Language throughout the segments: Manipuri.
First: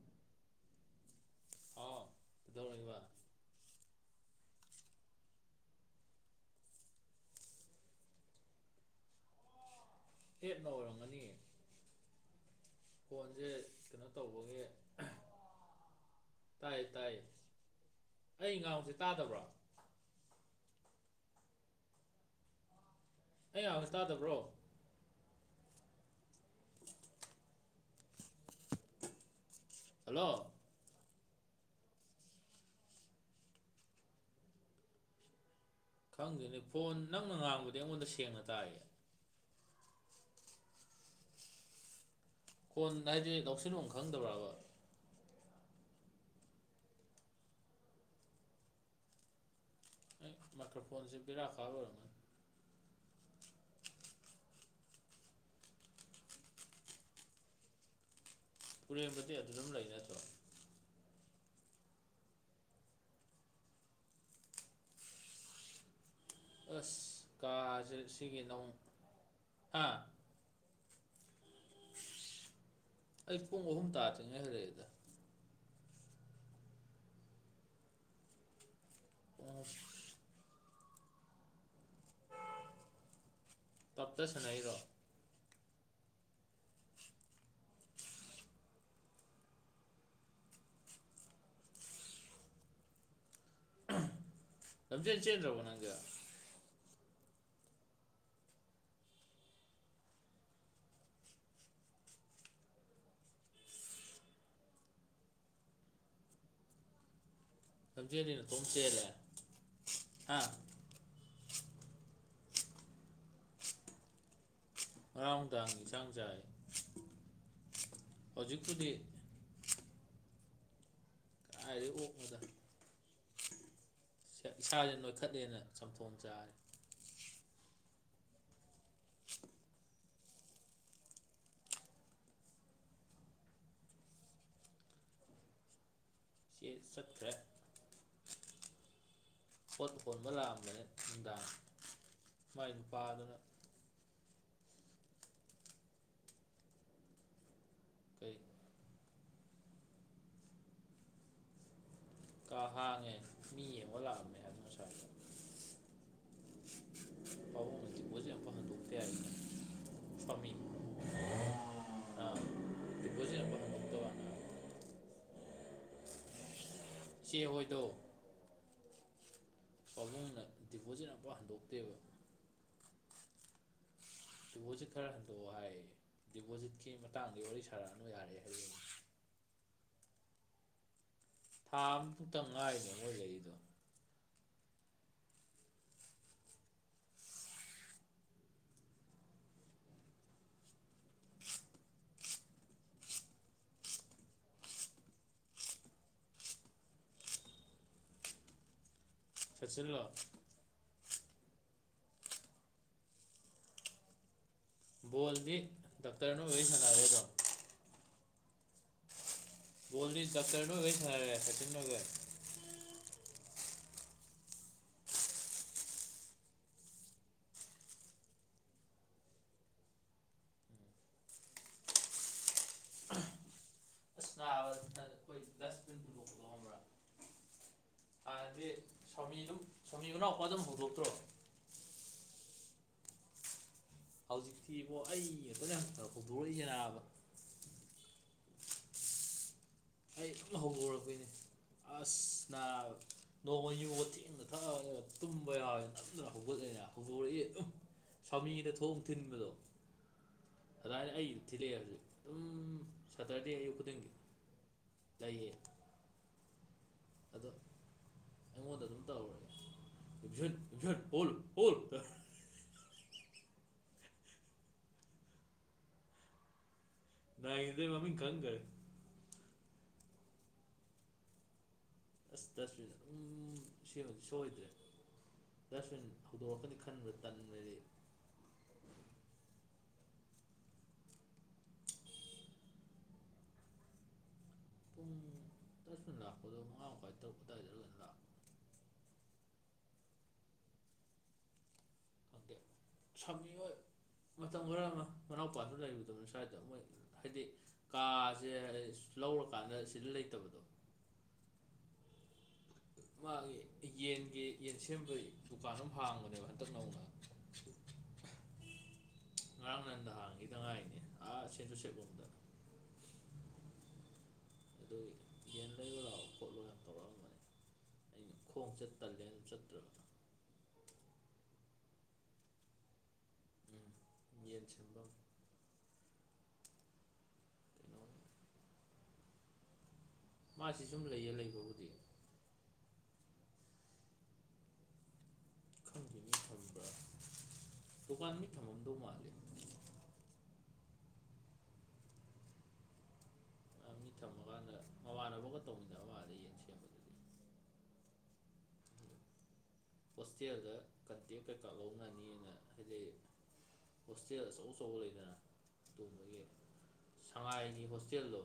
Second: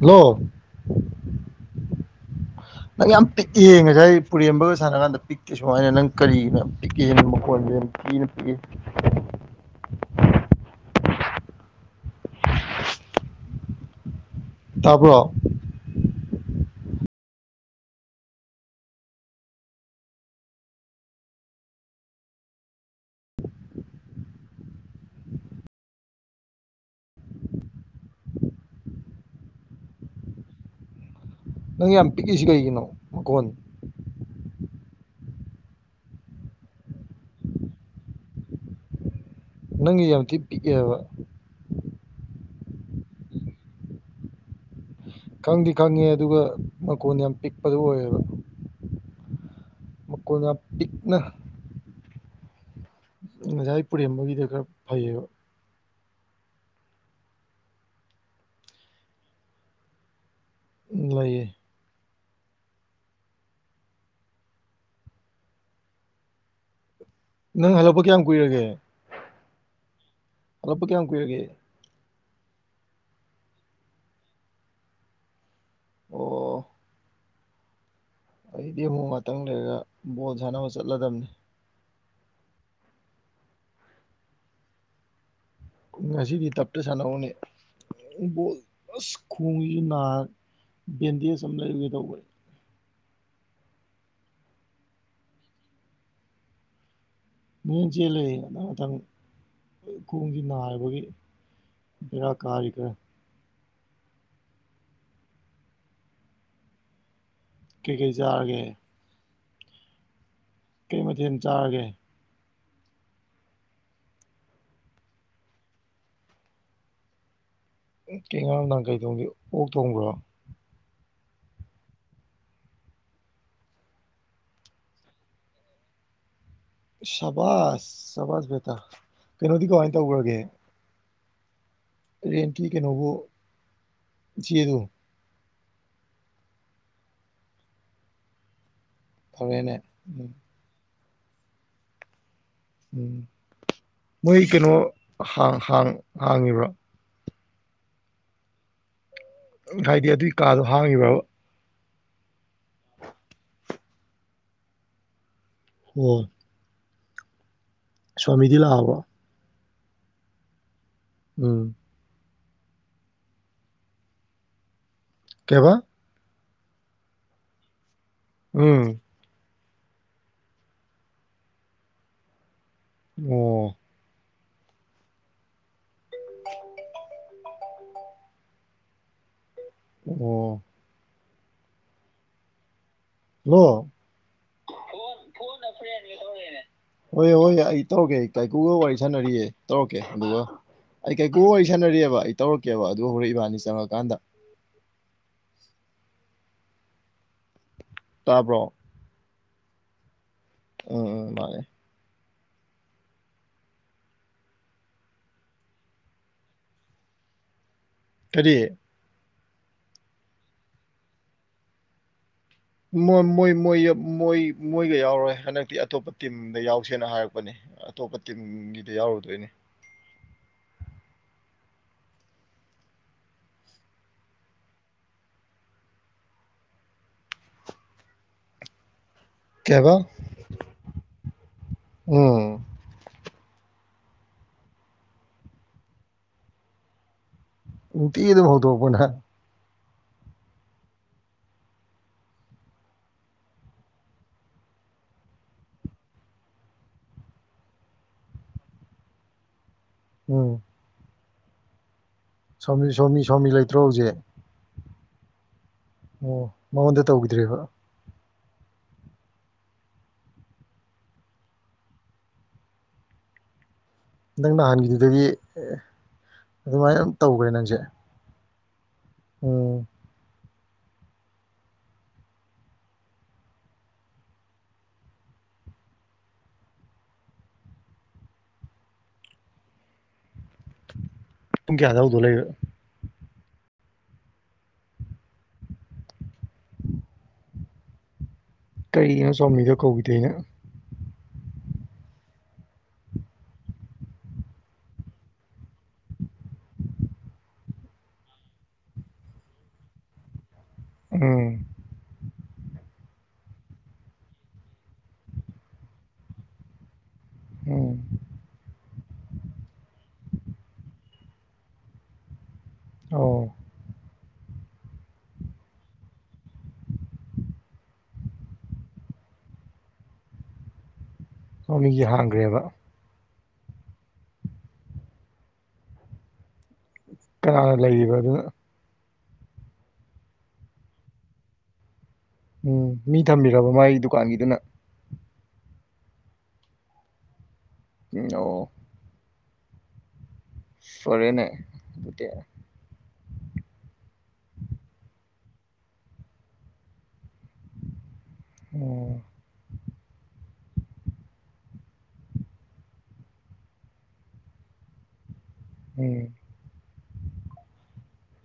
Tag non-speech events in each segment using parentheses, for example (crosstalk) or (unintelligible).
ꯍꯦꯜꯂꯣ ꯑꯥ ꯀꯩꯗꯧꯔꯤꯕ ꯅꯪ ꯌꯥꯝ ꯄꯤꯛꯑꯦ ꯉꯁꯥꯏ ꯄꯨꯔꯦꯝꯕꯒ ꯁꯥꯟꯅ ꯀꯥꯟꯗ ꯄꯤꯛꯀꯦ ꯁꯨꯃꯥꯏꯅ ꯅꯪ ꯀꯔꯤꯅ ꯄꯤꯛꯀꯦ ꯃꯈꯣꯟꯁꯦ ꯌꯥꯝ ꯀꯤꯅ ꯄꯤꯛꯑꯦ ꯍꯦꯞꯅ ꯑꯣꯏꯔꯝꯒꯅꯤꯌꯦ ꯐꯣꯟꯁꯦ ꯀꯩꯅꯣ ꯇꯧꯕꯒꯤ ꯇꯥꯕ꯭ꯔꯣ ꯇꯥꯏ ꯇꯥꯏ ꯑꯩ ꯉꯥꯡꯁꯦ ꯇꯥꯗꯕ꯭ꯔꯣ ꯑꯩ ꯍꯅ ꯇꯥꯗꯕ꯭ꯔꯣ ꯍꯜꯂꯣ ꯅꯪ ꯌꯥꯝ ꯄꯤꯛꯏꯁꯤ ꯀꯩꯒꯤꯅꯣ ꯃꯈꯀꯣꯟ ꯈꯪꯗꯅꯤ ꯐꯣꯟ ꯅꯪꯅ ꯉꯥꯡꯕꯗꯤ ꯑꯩꯉꯣꯟꯗ ꯁꯦꯡꯅ ꯇꯥꯏꯔꯤꯌꯦ ꯅꯪꯒꯤ ꯌꯥꯝ ꯊꯤ ꯄꯤꯛ ꯑꯕꯥ ꯀꯣꯟ ꯍꯥꯏꯗ ꯂꯧꯎꯁꯤꯜ ꯕꯥ ꯈꯪꯗꯕ꯭ꯔꯕ ꯈꯪꯗꯤ ꯈꯪꯉꯦ ꯑꯗꯨꯒ ꯃꯀꯣꯟ ꯌꯥꯝ ꯄꯤꯛꯄꯗꯨ ꯑꯣꯏꯌꯦꯕ ꯑꯩ ꯃꯈꯣꯟ ꯌꯥꯝ ꯃꯈꯀ꯭ꯔ ꯄꯤꯛꯅ ꯐꯣꯟꯁꯦ ꯕꯤꯦꯔꯥ ꯈꯥ ꯂꯣꯏꯔꯝꯃꯅꯤ ꯉꯁꯥꯏ ꯄꯨꯔꯦꯝꯕꯒꯤꯗ ꯈꯔ ꯐꯩꯌꯦꯕ ꯄꯨꯔꯦꯝꯕꯗꯤ ꯑꯗꯨ ꯑꯗꯨꯝ ꯂꯩ ꯅꯠꯇ꯭ꯔꯣ ꯂꯩꯌꯦ ꯑꯁ ꯅꯪ ꯀꯥꯁ ꯍꯜꯂꯛꯄ ꯀꯌꯥꯝ ꯁꯤꯒꯤ ꯅꯣꯡ ꯀꯨꯏꯔꯒꯦ ꯑ ꯑꯛꯄ ꯀꯌꯥꯃ ꯀꯨꯏꯔꯒꯦ ꯑꯩ ꯄꯨꯡ ꯑꯍꯨꯝ ꯇꯥꯗ꯭ꯔꯤꯉꯩ ꯍꯔꯛꯑꯦꯗ ꯑꯣ ꯑꯩꯗꯤ ꯑꯃꯨꯛ ꯉꯥꯛꯇꯪ ꯄꯨꯡ ꯑꯍꯨꯝ ꯂꯩꯔꯒ ꯕꯣꯜ ꯁꯥꯟꯅꯕ ꯆꯠꯂꯗꯝꯕꯅꯤ ꯄꯠꯇ ꯁꯅꯩꯔꯣ ꯉꯁꯤꯗꯤ ꯇꯞꯇ ꯁꯥꯟꯅꯧꯅꯦ ꯣ ꯑꯁ ꯈꯣꯡꯁꯤꯁꯨ ꯅꯥꯔ ꯕꯦꯟꯗꯦꯖ ꯑꯃ ꯂꯩꯔꯨꯒꯦ ꯇꯧꯕ ꯂꯝꯖꯟ ꯆꯦ꯭ꯔꯕꯣ ꯅꯪꯖ ꯃꯦꯟ ꯆꯦꯜꯂ ꯃꯊꯪ ꯃꯊꯪ ꯈꯣꯡꯒꯤ ꯅꯥꯕꯒꯤ ꯕꯔꯥ ꯀꯥꯒ ꯀꯩꯀꯩ ꯁꯖꯔꯤꯅ ꯆꯥꯔꯒꯦ ꯊꯝ ꯆꯦꯔꯦ ꯑꯥ ꯀꯩ ꯃꯊꯦꯜ ꯆꯥꯔꯒꯦ ꯉꯔꯥꯡ ꯅꯨꯡꯗꯥꯡ ꯌꯦꯟꯁꯥꯡ ꯆꯥꯏ ꯎ ꯀꯦꯡꯉ ꯅꯪ ꯍꯧꯖꯤꯛꯄꯨꯗꯤ ꯀꯩ ꯇꯣꯡꯒꯦ ꯑꯣꯛ ꯊꯣꯡꯕ꯭ꯔꯣ ꯑꯗꯤ ꯑꯣ ꯃꯗ ꯏꯁꯥꯁꯦ ꯅꯣꯏꯈꯠꯂꯦꯅ ꯆꯝꯊꯣꯡ ꯆꯥꯔꯦ ꯁꯕꯥꯁ ꯁꯕꯥꯁ ꯕꯦꯇ ꯀꯩꯅꯣꯗꯤ ꯀꯃꯥꯏꯅ ꯇꯧꯈ꯭ꯔꯒꯦ ꯇꯦꯟ ꯀ ꯀ ꯅꯧꯕꯣ ꯆꯗꯨ ꯆꯠꯈꯔꯦ ꯐꯔꯦꯅꯦ ꯎꯝ ꯅꯨꯡꯗꯥꯡ ꯃꯥꯏ ꯅꯨꯄꯥ ꯎꯝ ꯑꯗꯨꯅ ꯃꯣꯏ ꯀꯩꯅꯣꯥꯡ ꯍꯥꯡꯉꯤꯕ꯭ꯔꯣ ꯀꯩ ꯍꯥꯏꯗꯤ ꯑꯗꯨꯒꯤ ꯀꯥꯗꯣ ꯍꯥꯡꯉꯤꯕ꯭ꯔꯕ ꯀ ꯍꯥꯡꯉꯦ ꯃꯤ ꯌꯦꯡꯉꯣ ꯂꯥꯛꯑꯝꯃꯦ ꯉꯥꯁꯥꯏꯗꯣ ꯑꯣ ꯁ꯭ꯋꯥꯃꯤꯗꯤ ꯂꯥꯛꯑꯕ꯭ꯔꯣ ꯁꯋꯥꯃꯤ ꯎꯝ ꯗꯤꯄꯣꯖꯤꯠ ꯑꯝꯐꯥꯎ ꯍꯟꯗꯣꯛꯇꯕꯅ ꯀꯦꯕ ꯆꯦ ꯍꯣꯏꯗꯧ ꯎꯝ ꯄꯥꯕꯨꯡꯅ ꯗꯤꯄꯣꯖꯤꯠ ꯑꯃꯐ ꯍꯟꯗꯣꯛꯇꯦꯕ ꯑꯣ ꯗꯤꯄꯣꯠ ꯈꯔꯗꯗꯤꯣꯠ ꯇ ꯑꯣꯏꯔꯤ ꯁꯔꯅ ꯌꯥꯔꯦ ꯑꯣ ꯊꯥ ꯑꯃꯐꯨꯛꯇ ꯉꯥꯏꯅꯦ ꯃꯣꯏ ꯂꯩꯔꯤꯗꯣ ꯍꯜꯂꯣ ꯍꯣꯏ ꯍꯣꯏ ꯑꯩ ꯇꯧꯔꯛꯀꯦ ꯑꯩ ꯇꯥꯏꯀꯨꯒ ꯋꯥꯔꯤ ꯁꯥꯟꯅꯔꯤꯌꯦ ꯇꯧꯔꯛꯀꯦ ꯑꯗꯨꯒ ꯑꯩ ꯀꯩꯀꯣꯛ ꯋꯥꯔꯤ ꯁꯥꯟꯅꯔꯤꯑꯕ ꯑꯩ ꯇꯧꯔꯛꯀꯦꯕ ꯑꯗꯨꯒ ꯍꯧꯣꯔꯛ ꯏꯕꯥꯅꯤ ꯆꯪꯉꯛꯀꯥꯟꯗ ꯇꯥꯕ꯭ꯔꯣ ꯆꯠꯆꯜꯂꯣ ꯎꯝ ꯎꯝ ꯃꯥꯅꯦ ꯕꯣꯜꯗꯤ ꯗꯥꯛꯇꯔꯅ ꯋꯥꯔꯤ ꯁꯥꯟꯅꯔꯗꯣ ꯀꯔꯤ ꯣꯂꯤ ꯆꯇꯔꯅꯒꯩ ꯁꯔꯦ ꯁꯆꯤꯟ ꯅꯒꯔ ꯣꯏ ꯃꯣꯏꯣꯏ ꯃꯣꯏ ꯃꯣꯏꯒ ꯌꯥꯎꯔꯣꯏ ꯍꯟꯗꯛꯇꯤ ꯑꯇꯣꯞꯄ ꯇꯤꯝꯗ ꯌꯥꯎꯁꯦꯅ ꯍꯥꯏꯔꯛꯄꯅꯦ ꯑꯇꯣꯞꯄ ꯇꯤꯝꯒꯤꯗꯤ ꯌꯥꯎꯔꯨꯗꯣꯏꯅꯦ ꯎꯝ (unintelligible) (inaudible) ꯑꯗ ꯁꯃꯤꯗꯨ ꯀꯩꯕ ꯁ꯭ꯋꯥꯃꯤꯗꯨꯅꯎ ꯋꯥꯖꯝ ꯍꯧꯨꯗꯣꯛꯇ꯭ꯔꯣ ꯎꯝ ꯍꯧꯖꯤꯛꯇꯤꯕꯣ ꯑꯩꯈꯣꯏꯅ ꯍꯧꯗꯣꯔꯛꯏꯁꯦꯅꯥꯕ ꯎꯇꯤꯗ ꯐꯥꯎ ꯇ ꯄꯨꯅ ꯑꯩ ꯁꯨꯝ ꯍꯧꯧꯕꯣꯔꯛꯄꯣꯏꯅꯦ ꯑꯁ ꯅ ꯅꯣꯡꯃ ꯌꯨ ꯊꯦꯡꯅ ꯊꯛꯑꯒ ꯇꯨꯝꯕ ꯌꯥꯎꯋꯦ ꯅꯝꯅ ꯍꯧꯒꯠꯂꯛꯦ ꯍꯧꯗꯣꯔꯛꯏ ꯁꯃꯤꯗ ꯊꯣꯛꯑ ꯊꯤꯟꯕꯗꯣ ꯔ ꯑꯩ ꯏ ꯊꯔꯦ ꯌꯥꯔꯦ ꯁꯣꯃꯤ ꯁꯣꯃꯤ ꯁꯣꯃꯤ ꯂꯩꯇ꯭ꯔꯣ ꯍꯧꯖꯤꯛ ꯂꯩꯌꯦ ꯑꯣ ꯃꯉꯣꯟꯗ ꯑꯗꯣ ꯇꯧꯈꯤꯗ꯭ꯔꯤꯕ ꯑꯩꯉꯣꯟꯗ ꯑꯗꯨꯝ ꯇꯠ ꯅꯪ ꯅꯍꯥꯟꯒꯤꯗꯨꯗꯒꯤ ꯑꯗꯨꯃꯥꯏꯅ ꯇꯧꯈ꯭ꯔꯦ ꯅꯪꯁꯦ ꯑꯣꯝ ꯑꯁꯁ ꯎꯝ ꯁꯤ ꯁꯣꯣꯏꯗ꯭ꯔꯦ ꯆꯁ ꯍꯧꯗꯣꯛꯑꯀꯅꯤ ꯈꯟꯕ꯭ꯔꯥ ꯇꯟꯈ꯭ꯔꯗꯤ ꯄꯨꯡ ꯀꯌꯥꯗ ꯍꯧꯗꯣ ꯂꯩꯕ ꯄꯨꯡ ꯇꯁ ꯃꯤ ꯂꯥꯛꯄꯗꯣ ꯃꯉꯥ ꯃꯈꯥꯏ ꯇꯔꯨꯛꯄꯗꯥꯏꯗꯔꯅ ꯂꯥꯛꯑꯣ ꯀꯔꯤꯅꯣ ꯆꯧꯃꯤꯗꯣ ꯀꯧꯕꯧꯗ ꯑꯩꯅ ꯁ ꯃꯇꯝ ꯈꯔ ꯑꯃ ꯃꯅꯥꯎꯄꯥꯁꯨ ꯂꯩꯔꯨꯗꯕꯅꯤ ꯁ꯭ꯋꯥꯏꯗ ꯃꯣꯏ ꯍꯥꯏꯗꯤ ꯀꯥꯁꯦ ꯂꯧꯔꯀꯥꯟꯗ ꯁꯤꯗ ꯂꯩꯇꯕꯗꯣ ꯑꯦ ꯃꯥꯒꯤ ꯌꯦꯟꯒꯤ ꯌꯦꯟ ꯁꯦꯝꯕꯒꯤ ꯗꯨꯀꯥꯟ ꯑꯃ ꯍꯥꯡꯕꯅꯦꯕ ꯍꯟꯇꯛ ꯅꯧꯅ ꯎꯝ ꯔꯥꯡ ꯅꯟꯗ ꯍꯥꯡꯉꯤꯗ ꯉꯥꯏꯅꯦ ꯑꯥ ꯁꯦꯟꯖꯨ ꯁꯦꯕꯨꯝꯗ ꯑꯣ ꯑꯗꯨ ꯌꯦꯅꯣꯠ ꯑ ꯑꯩꯅ ꯈꯣꯡ ꯆꯠꯇꯒꯦ ꯑꯗꯨ ꯆꯠꯇ꯭ꯔꯕ ꯃ ꯃꯤꯡꯁꯦ ꯍꯥꯡꯈ꯭ꯔꯦꯕ ꯎꯝ ꯌꯦꯕ ꯀꯅꯥ ꯀꯩꯅꯣ ꯂꯩꯔꯤꯕ ꯑꯗꯨ ꯃꯥꯁꯤ ꯁꯨꯝ ꯂꯩꯌꯦ ꯂꯩꯕꯕꯨꯗꯤ ꯎꯝ ꯃꯤ ꯊꯝꯕꯤꯔꯕ ꯃꯥꯒꯤ ꯗꯨꯀꯥꯟꯒꯤꯗꯨꯅ ꯈꯪ ꯊꯝꯕ꯭ꯔꯥ ꯎꯝ ꯗꯨꯀꯥꯟ ꯃꯤ ꯑꯣ ꯊꯝꯃꯝꯗꯧ ꯃꯥꯜꯂꯦ ꯐꯔꯦꯅꯦꯗꯤ ꯃꯤ ꯊꯝꯃꯀꯥꯟꯗ ꯃꯃꯥꯟꯅꯕꯒ ꯇꯧꯃꯤꯟꯅꯕ ꯑꯃ ꯑꯗ ꯌꯦꯟ ꯁꯦꯝꯕꯗꯨꯗꯤ ꯑꯣ ꯍꯣꯁꯇꯦꯜꯗ ꯀꯟꯇꯦꯛ ꯀꯩꯀꯥ ꯂꯧꯅꯅꯤꯅ ꯍꯥꯏꯖ ꯍꯧꯁ ꯁ ꯆꯧꯕ ꯂꯩꯗꯅ ꯎꯝ ꯁꯉꯥꯏꯅꯤ ꯍꯣꯁꯇꯦꯜꯗꯣ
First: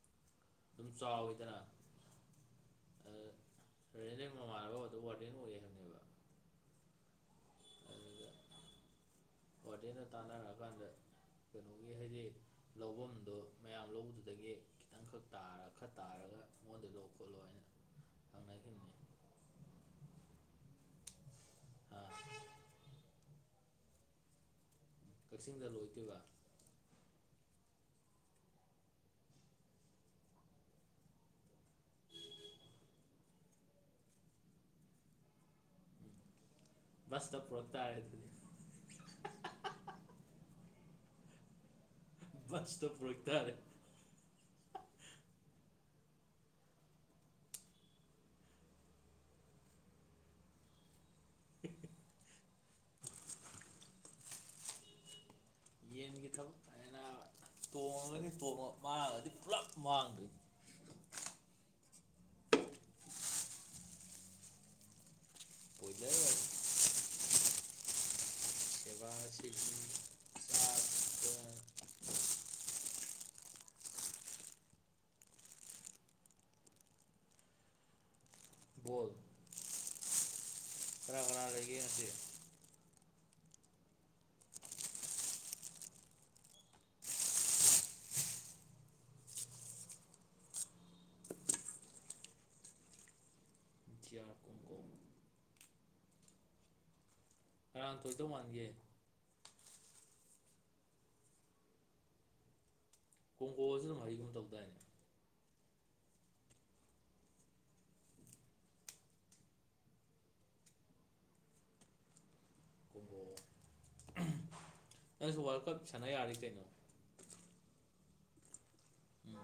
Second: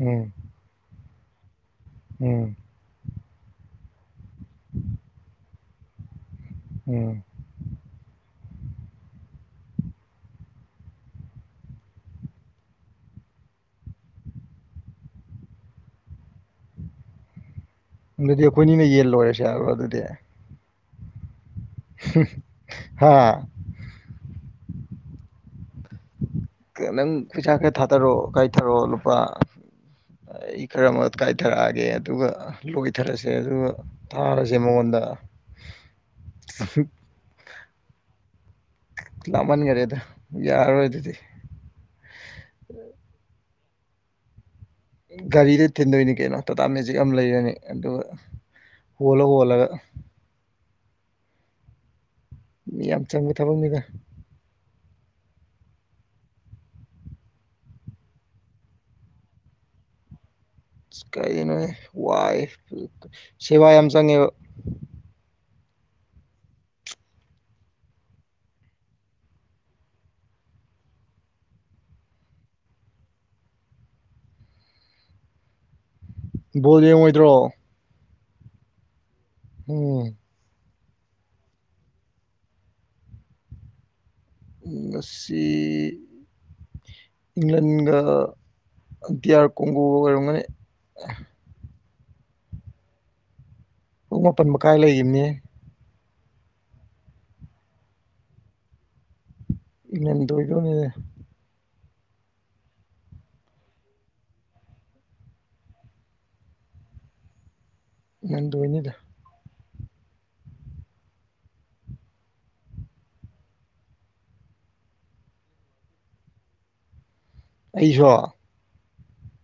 ꯎꯝ ꯆꯥꯎꯋꯦꯗꯅ ꯎꯝ ꯑ ꯎꯝ ꯎꯝ ꯍꯗꯤꯅ ꯇꯥꯟꯅꯔꯛꯑꯀꯥꯟꯗ ꯀꯩꯅꯣꯒꯤ ꯍꯥꯏꯗꯤ ꯂꯧꯐꯝꯗꯣ ꯃꯌꯥꯝ ꯂꯧꯕꯗꯨꯗꯒꯤ ꯈꯤꯇꯪꯈꯛ ꯇꯥꯔ ꯈꯔ ꯇꯥꯔꯒ ꯃꯣꯟꯗ ꯂꯣ ꯈꯣꯠꯂꯣ ꯍꯥꯏꯅ ꯑꯗꯨꯗꯤ ꯑꯩꯈꯣꯏꯅꯤꯅ ꯍꯪꯅꯈꯤꯕꯅꯦ ꯌꯦꯟ ꯂꯣꯏꯔꯁꯦ ꯍꯥꯏꯕ꯭ꯔꯣ ꯑꯥ ꯍꯥꯥ ꯀꯛꯆꯤꯡꯗ ꯂꯣꯏꯇꯣꯏꯕ ꯅꯪ ꯈꯨꯩꯁꯥꯛ ꯈ ꯊꯥꯊꯔꯛꯑꯣ ꯀꯥꯏꯊꯔꯛꯑꯣ ꯂꯨꯄꯥ ꯑꯩ ꯈꯔ ꯑꯃ ꯀꯥꯏꯊꯔꯛꯑꯒꯦ ꯑꯗꯨꯒ ꯂꯣꯏꯊꯔꯁꯦ ꯑꯗꯨꯒ ꯊꯥꯔꯁꯦ ꯃꯉꯣꯟꯗ ꯑ (inaudible) ꯁ ꯇ ꯄꯨꯇ ꯍꯥꯏꯗꯤ ꯂꯥꯞꯃꯟꯈꯔꯦꯗ ꯌꯥꯔꯔꯣꯏ ꯑꯗꯨꯗꯤ ꯋꯥꯁꯇ ꯑꯣꯏꯛꯇꯔꯦ ꯒꯥꯔꯤꯗ ꯊꯤꯟꯗꯣꯏꯅꯤ ꯀꯩꯅꯣ ꯇꯥꯇꯥ ꯃꯦꯖꯤꯛ ꯑꯃ ꯂꯩꯔꯅꯤ ꯑꯗꯨꯒ ꯍꯂꯒ ꯑꯣꯂꯒ ꯃꯤ ꯌꯥꯝ ꯆꯪꯕ ꯊꯕꯛꯅꯤꯅ ꯌꯦꯟꯒꯤ ꯊꯕꯛ ꯇꯣꯡꯉꯗꯤ ꯃꯥꯡꯉꯗꯤ ꯄꯨꯂꯞ ꯃꯥꯡꯗ꯭ꯔꯤ ꯀꯔꯤꯅꯣ ꯋꯥꯏ ꯁꯦꯕꯥ ꯌꯥꯝ ꯆꯪꯉꯦꯕ ꯄꯨꯂꯅꯤ ꯁꯕꯥꯁꯤ ꯁꯥꯇ ꯕꯣꯜ ꯌꯦꯡꯉꯣꯏꯗ꯭ꯔꯣ ꯣꯜ ꯎꯝ ꯈꯔ ꯀꯅꯥꯔꯤꯗꯒꯤ ꯍꯧꯁꯨ ꯑꯁꯤ ꯏꯪꯂꯦꯟꯒ ꯇꯤ ꯑꯥꯔ ꯀꯣꯡꯒꯣꯒ ꯑꯣꯏꯔꯝꯒꯅꯤ ꯄꯨꯡ ꯏꯟꯗꯤꯌꯥ ꯃꯥꯄꯟ ꯀꯣꯡꯒꯣ ꯃꯈꯥꯏ ꯂꯩꯈꯤꯕꯅꯦ ꯂꯥꯟ ꯇꯣꯏꯗꯧ ꯃꯥꯟꯒꯦ ꯏ ꯇꯤ ꯇꯉꯗ ꯀꯣꯡꯒꯣꯖ ꯃꯔꯤꯒꯨꯝꯧꯗ ꯃꯗꯅꯤꯗ ꯎ ꯅꯁꯨ ꯋꯥꯔꯜ ꯀꯞ ꯁꯥꯟꯅ ꯌꯥꯔꯤ ꯀꯩꯅꯣ ꯑꯩꯁꯨꯣ ꯎꯝ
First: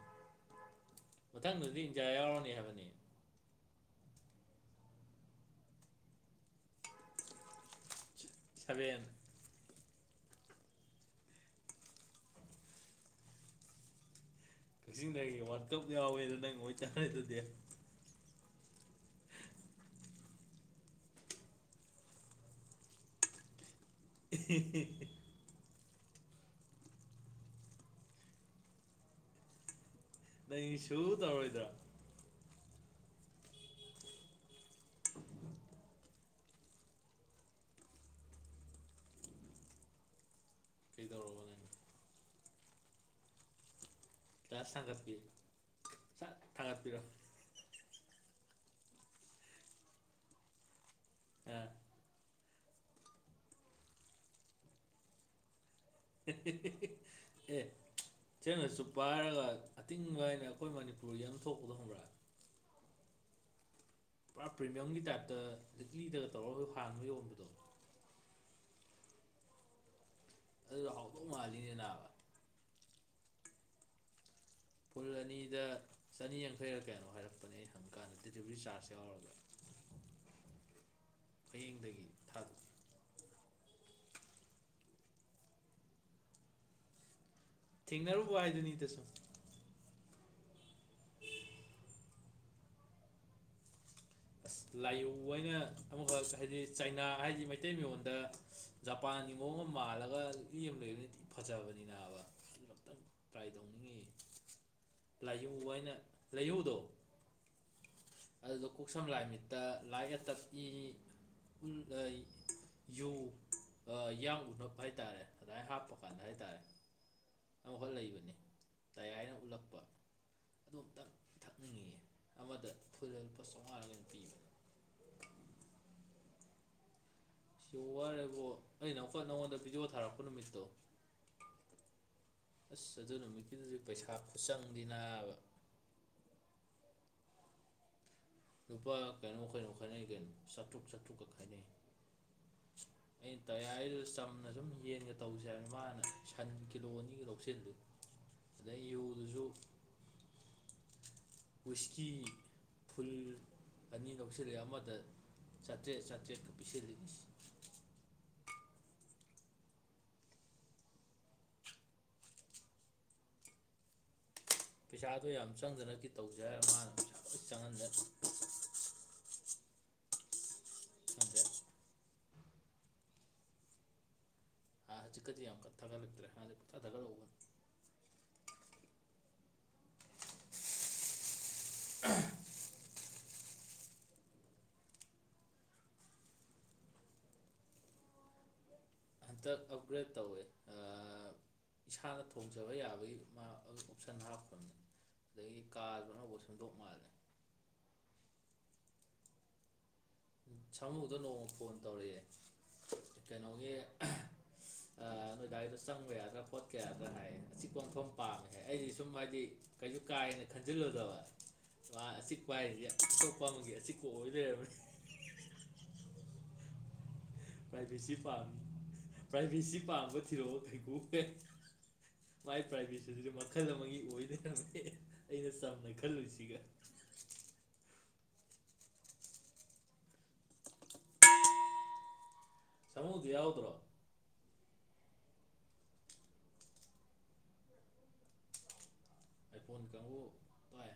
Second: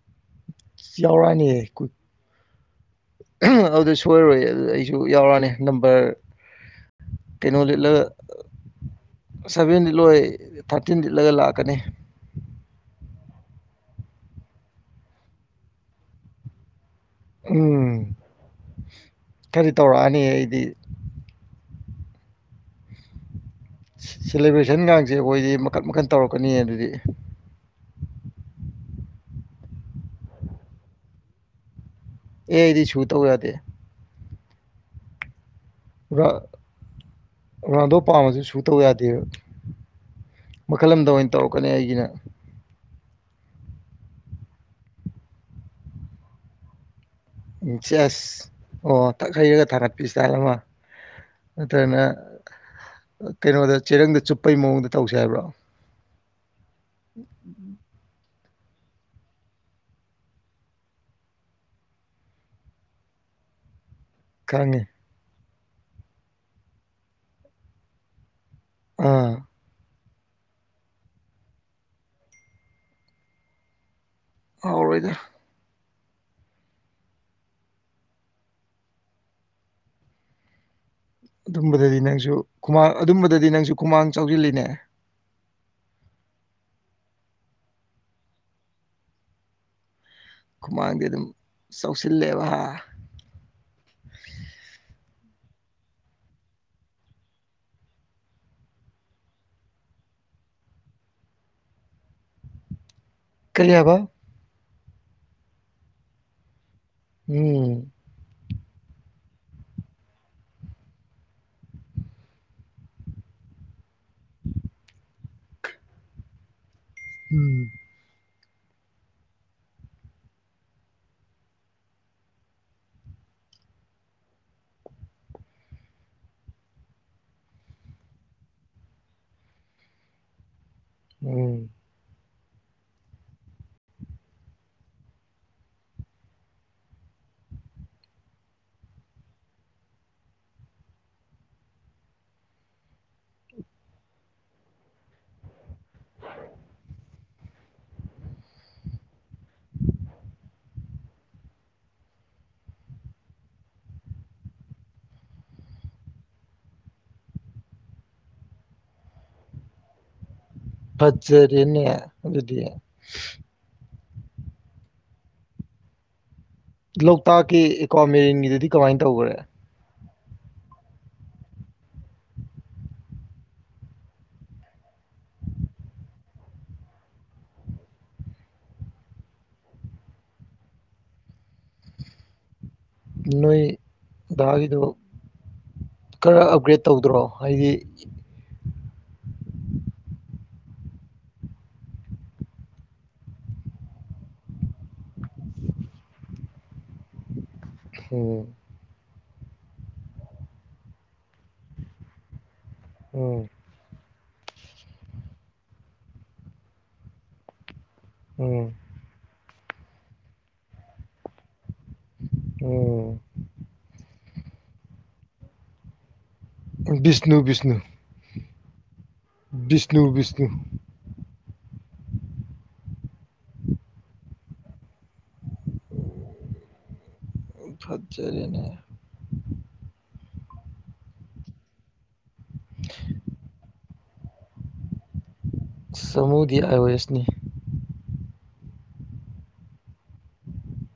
ꯃꯊꯪ ꯅꯨꯗꯤ ꯏꯟꯖ ꯌꯥꯎꯔꯅꯤ ꯍꯥꯏꯕ ꯑꯗꯨ ꯁꯣꯏꯔꯣꯏ ꯑꯗꯨ ꯑꯩꯁꯨ ꯌꯥꯎꯔꯛꯑꯅꯤ ꯅꯝꯕꯔ ꯇꯅꯨꯂꯤꯂ ꯁꯚꯦꯟ ꯂꯣꯏ ꯊꯥꯆꯤꯟ ꯂꯤꯠꯂꯒ ꯂꯥꯛꯀꯅꯤ ꯀꯛꯆꯤꯡꯗꯒꯤ ꯋꯥꯀꯞ ꯌꯥꯎꯋꯦꯗ ꯅꯪ ꯑꯣꯏꯣꯏ ꯆꯥꯔꯗꯨꯗꯤ ꯀꯔꯤ ꯇꯧꯔꯛꯑꯅꯤ ꯑꯩꯗꯤ ꯁꯦꯂꯦꯕ꯭ꯔꯦꯁꯟꯒꯁꯦ ꯑꯩꯈꯣꯏꯗꯤ ꯃꯈꯟ ꯃꯈꯟ ꯇꯧꯔꯛꯀꯅꯤ ꯑꯗꯨꯗꯤ ꯅꯪ ꯏ ꯁꯨ ꯇꯧꯔꯣꯣꯏꯗ꯭ꯔꯥ ꯑꯦ ꯑꯩꯗꯤ ꯁꯨ ꯇꯧ ꯌꯥꯗꯦ (inaudible) ꯔꯥꯟꯗꯣ ꯄꯥꯝꯝꯕꯁꯨ ꯁꯨ ꯇꯧ ꯌꯥꯗꯦꯕ ꯃꯈꯜ ꯑꯃꯗ ꯑꯣꯏꯅ ꯀꯩꯗꯧꯔꯕ ꯅꯪ ꯇꯧꯔꯛꯀꯅꯤ ꯑꯩꯒꯤꯅ ꯌꯥ ꯊꯒ ꯄꯤ ꯊꯒ ꯄꯤꯔꯣ ꯎꯝ ꯆ ꯑꯁ ꯑꯣ ꯊꯛ ꯍꯩꯔꯒ ꯊꯥꯒꯠꯄꯤꯁꯤꯇꯥꯜ ꯑꯃ ꯑꯥ ꯑꯠꯇꯅ ꯀꯩꯅꯣꯗ ꯆꯦꯔꯪꯗ ꯆꯨꯞꯄꯩ ꯃꯑꯣꯡꯗ ꯇꯧꯁꯦ ꯍꯥꯏꯕ꯭ꯔꯣ ꯑꯦ ꯁꯦꯡꯅꯁꯨ ꯄꯥꯏꯔꯒ ꯑꯇꯤꯡꯕ ꯍꯥꯏꯅ ꯑꯩꯈꯣꯏ ꯃꯅꯤꯄꯨꯔ ꯌꯥꯝ ꯊꯣꯛꯄꯗ ꯈꯪꯕ꯭ꯔꯥ ꯄꯨꯔꯥ ꯈꯪꯉꯦ ꯄ꯭ꯔꯤꯃꯤꯌꯝꯒꯤ ꯇꯥꯏꯞꯇ ꯂꯤꯛꯂꯤꯗꯒ ꯇꯧꯔꯒ ꯍꯣꯏ ꯍꯥꯡꯕ ꯌꯣꯟꯕꯗꯣ ꯑꯥ ꯑꯗꯨꯗ ꯍꯥꯎꯗꯧ ꯃꯥꯜꯂꯤꯅꯦ ꯅꯥꯕ ꯄꯨꯜ ꯍꯥꯎꯔꯣꯏꯗ ꯑꯅꯤꯗ ꯆꯅꯤ ꯌꯥꯡꯊꯩꯔ ꯀꯩꯅꯣ ꯍꯥꯏꯔꯛꯄꯅꯦ ꯍꯪꯕ ꯀꯥꯟꯗ ꯗꯦꯂꯤꯚꯔꯤ ꯆꯥꯔꯖ ꯌꯥꯎꯔꯕ꯭ꯔꯥ ꯑꯗꯨꯝꯕꯗꯗꯤ ꯅꯪꯁꯨ ꯈꯨꯃꯥꯡ ꯑꯗꯨꯝꯕꯗꯗꯤ ꯅꯪꯁꯨ ꯈꯨꯃꯥꯡ ꯆꯥꯎꯁꯤꯜꯂꯤꯅꯦ ꯊꯦꯡꯅꯔꯨꯕ ꯍꯥꯏꯗꯨꯅꯤꯗꯁꯨ ꯈꯨꯃꯥꯡꯗꯤ ꯑꯗꯨꯝ ꯆꯥꯎꯁꯤꯜꯂꯦꯕ (inaudible) ꯂꯥꯏꯌꯧ ꯑꯣꯏꯅ ꯑꯃꯈꯛ ꯍꯥꯏꯗꯤ ꯆꯩꯅꯥ ꯍꯥꯏꯗꯤ ꯃꯩꯇꯩ ꯃꯌꯣꯟꯗ ꯖꯄꯥꯟꯒꯤ ꯃꯑꯣꯡ ꯑꯃ ꯃꯥꯜꯂꯒ ꯂꯤ ꯑꯃ ꯂꯩꯕꯅꯤꯗꯤꯤ ꯐꯖꯕꯅꯤꯅ ꯍꯥꯏꯕꯛꯇ ꯇꯥꯏ ꯀꯔꯤ ꯍꯥꯏꯕ ꯇꯧꯅꯤꯡꯉꯤ ꯂꯥꯏꯍꯧ ꯍꯥꯏꯅ ꯂꯥꯏꯍꯧꯗꯣ ꯎꯝ ꯑꯗꯨꯗ ꯀꯣꯛꯁꯝ ꯂꯥꯏꯃꯤꯠꯇ ꯂꯥꯏꯒ ꯇꯞꯀꯤ ꯌꯨ ꯌꯥ ꯎꯅꯕ ꯍꯥꯏꯇꯥꯔꯦ ꯑꯗꯨꯃꯥꯏ ꯍꯥꯞꯄ ꯀꯥꯟꯗ ꯍꯥꯏꯔꯦ ꯍꯥꯏꯇꯥꯔꯦ ꯎꯝ ꯑꯈ ꯂꯩꯕꯅꯦ ꯇꯌꯥꯥꯏꯅ ꯎꯠꯂꯛꯄ ꯑꯗꯨꯝꯇ ꯊꯛꯅꯤꯡꯉꯏ ꯑꯃꯗ ꯐꯨꯦꯜ ꯄꯁꯔꯒ ꯄꯕ ꯁꯤ ꯋꯥꯔꯦꯕꯣ ꯑꯩꯅ ꯑꯃꯨꯛꯀ ꯅꯉꯣꯟꯗ ꯚꯗꯤꯑꯣ ꯊꯥꯔꯛꯄ ꯅꯨꯃꯤꯠꯇꯣ ꯎꯝ ꯑꯁ ꯑꯗꯨ ꯅꯨꯃꯤꯠꯀꯤꯗꯨꯗꯤ ꯄꯩꯁꯥ ꯈꯨꯠꯆꯪꯗꯦꯅꯥꯕ ꯂꯨꯄꯥ ꯀꯩꯅꯣ ꯈꯩꯅꯣ ꯈꯥꯏꯅꯩ ꯀꯩꯅꯣ ꯆꯥꯇ꯭ꯔꯨꯛ ꯆꯥꯇ꯭ꯔꯨꯛꯀ ꯈꯥꯏꯅꯩ ꯑꯩꯅ ꯇꯌꯥꯔꯤꯗꯨꯗ ꯆꯝꯅ ꯁꯨꯝ ꯌꯦꯟꯒ ꯇꯧꯁꯦ ꯍꯥꯏꯕ ꯃꯥꯅ ꯁꯟ ꯀꯤꯂꯣ ꯑꯅꯤꯒ ꯂꯧꯁꯤꯟꯜꯂꯤꯦ ꯑꯗꯩ ꯌꯨꯗꯨꯁꯨ ꯎꯆꯁꯀꯤ ꯐꯨꯜ ꯑꯅꯤ ꯂꯧꯁꯤꯜꯂꯦ ꯑꯃꯗ ꯆꯥꯇ꯭ꯔꯦꯠ ꯆꯥꯇ꯭ꯔꯦꯠꯀ ꯄꯤꯁꯤꯜꯂꯤꯅꯤ (inaudible) ꯄꯖꯔꯤꯅꯦ ꯑꯗꯨꯗꯤ ꯄꯩꯁꯥꯗꯣ ꯌꯥꯝ ꯆꯪꯗꯅꯈꯤ ꯇꯧꯁꯦ ꯍꯥꯏꯔ ꯃꯥꯅ ꯄꯩꯁꯥ ꯂꯣꯏ ꯂꯣꯛꯇꯥꯛꯀꯤ ꯆꯪꯍꯟꯗꯅ ꯑꯦꯀ꯭ꯋꯥ ꯃꯦꯔꯤꯟꯒꯤꯗꯗꯤ ꯀꯃꯥꯏꯅ ꯇꯧꯈ꯭ꯔꯦ ꯈꯪꯗꯦ ꯑꯥ ꯍꯧꯖꯤꯛꯀꯗꯤ ꯌꯥꯝ ꯀ ꯊꯥꯒꯠꯂꯛꯇ꯭ꯔꯦ ꯍꯥꯟꯖꯤꯛ ꯄꯨꯊꯥ ꯊꯥꯒꯠꯂꯛꯎꯕꯅꯤ ꯑ ꯅꯣꯏ ꯥꯎꯒꯤꯗ ꯈꯔ ꯑꯞꯒ꯭ꯔꯦꯗ ꯇꯧꯗ꯭ꯔꯣ ꯍꯥꯏꯗꯤ ꯍꯟꯇꯛ ꯑꯞꯒ꯭ꯔꯦꯗ ꯇꯧꯋꯦ ꯏꯁꯥꯅ ꯊꯣꯡꯖꯕ ꯌꯥꯕꯒꯤ ꯃꯥ ꯑꯣꯞꯁꯟ ꯍꯥꯞꯄꯅꯤ ꯑꯗꯒꯤ ꯀꯥ ꯈꯅꯐ ꯁꯦꯝꯗꯣꯛ ꯃꯥꯜꯂꯦ ꯑꯣ ꯁꯥꯃꯨꯗꯣ ꯅꯣꯡꯃ ꯐꯣꯟ ꯇꯧꯔꯛꯑꯦ ꯎꯝ ꯑ ꯅꯣꯏ ꯒꯥꯔꯤꯗꯣ ꯆꯪꯕ ꯌꯥꯗ꯭ꯔꯥ ꯄꯣꯠꯀ ꯌꯥꯗ꯭ꯔꯥ ꯍꯥꯏꯌꯦ ꯄꯣꯟꯐꯝ ꯄꯥꯝꯃꯦꯍꯦ ꯎꯝ ꯑꯩꯗꯤ ꯁꯨꯝ ꯍꯥꯏꯗꯤ ꯀꯩꯁꯨ ꯀꯥꯏꯅ ꯈꯟꯖꯤꯜꯂꯨꯗꯕ ꯑ ꯑꯁꯤꯛ ꯀ ꯍꯥꯏꯔꯤꯁꯦ ꯎꯝ ꯑꯇꯣꯞꯄꯃꯒꯦ ꯑꯁꯤ ꯀꯣꯛꯑꯣ ꯂꯩꯔꯕꯅꯤ ꯕꯤꯁꯅꯨ ꯕꯤꯁꯅꯨ ꯄ꯭ꯔꯥꯏꯚꯦꯁꯤ ꯄꯥꯝꯃꯤ ꯄ꯭ꯔꯥꯏꯚꯦꯁꯤ ꯕꯤꯁꯅꯨ ꯄꯥꯝꯕ ꯕꯤꯁꯅꯨ ꯊꯤꯔꯛꯑꯣ ꯀꯩ ꯀꯣꯛꯇꯦ ꯃꯥꯏ ꯄ꯭ꯔꯥꯏꯚꯦꯁꯤꯁꯤꯗꯤ ꯃꯈꯜ ꯑꯃꯒꯤ ꯑꯣꯏꯗꯔꯝꯃꯦ ꯑꯩꯅ ꯆꯝꯅ ꯈꯜꯂꯨꯁꯤꯒ (inaudible) ꯑꯖꯦꯔꯤꯅꯦ ꯁꯃꯗꯤ ꯌꯥꯎꯗ꯭ꯔꯣ ꯁꯃꯨꯒꯤ ꯑꯥꯏ ꯑꯣ ꯑꯦꯁꯅꯤ ꯑꯩ ꯐꯣꯟ ꯀ ꯄꯥꯏ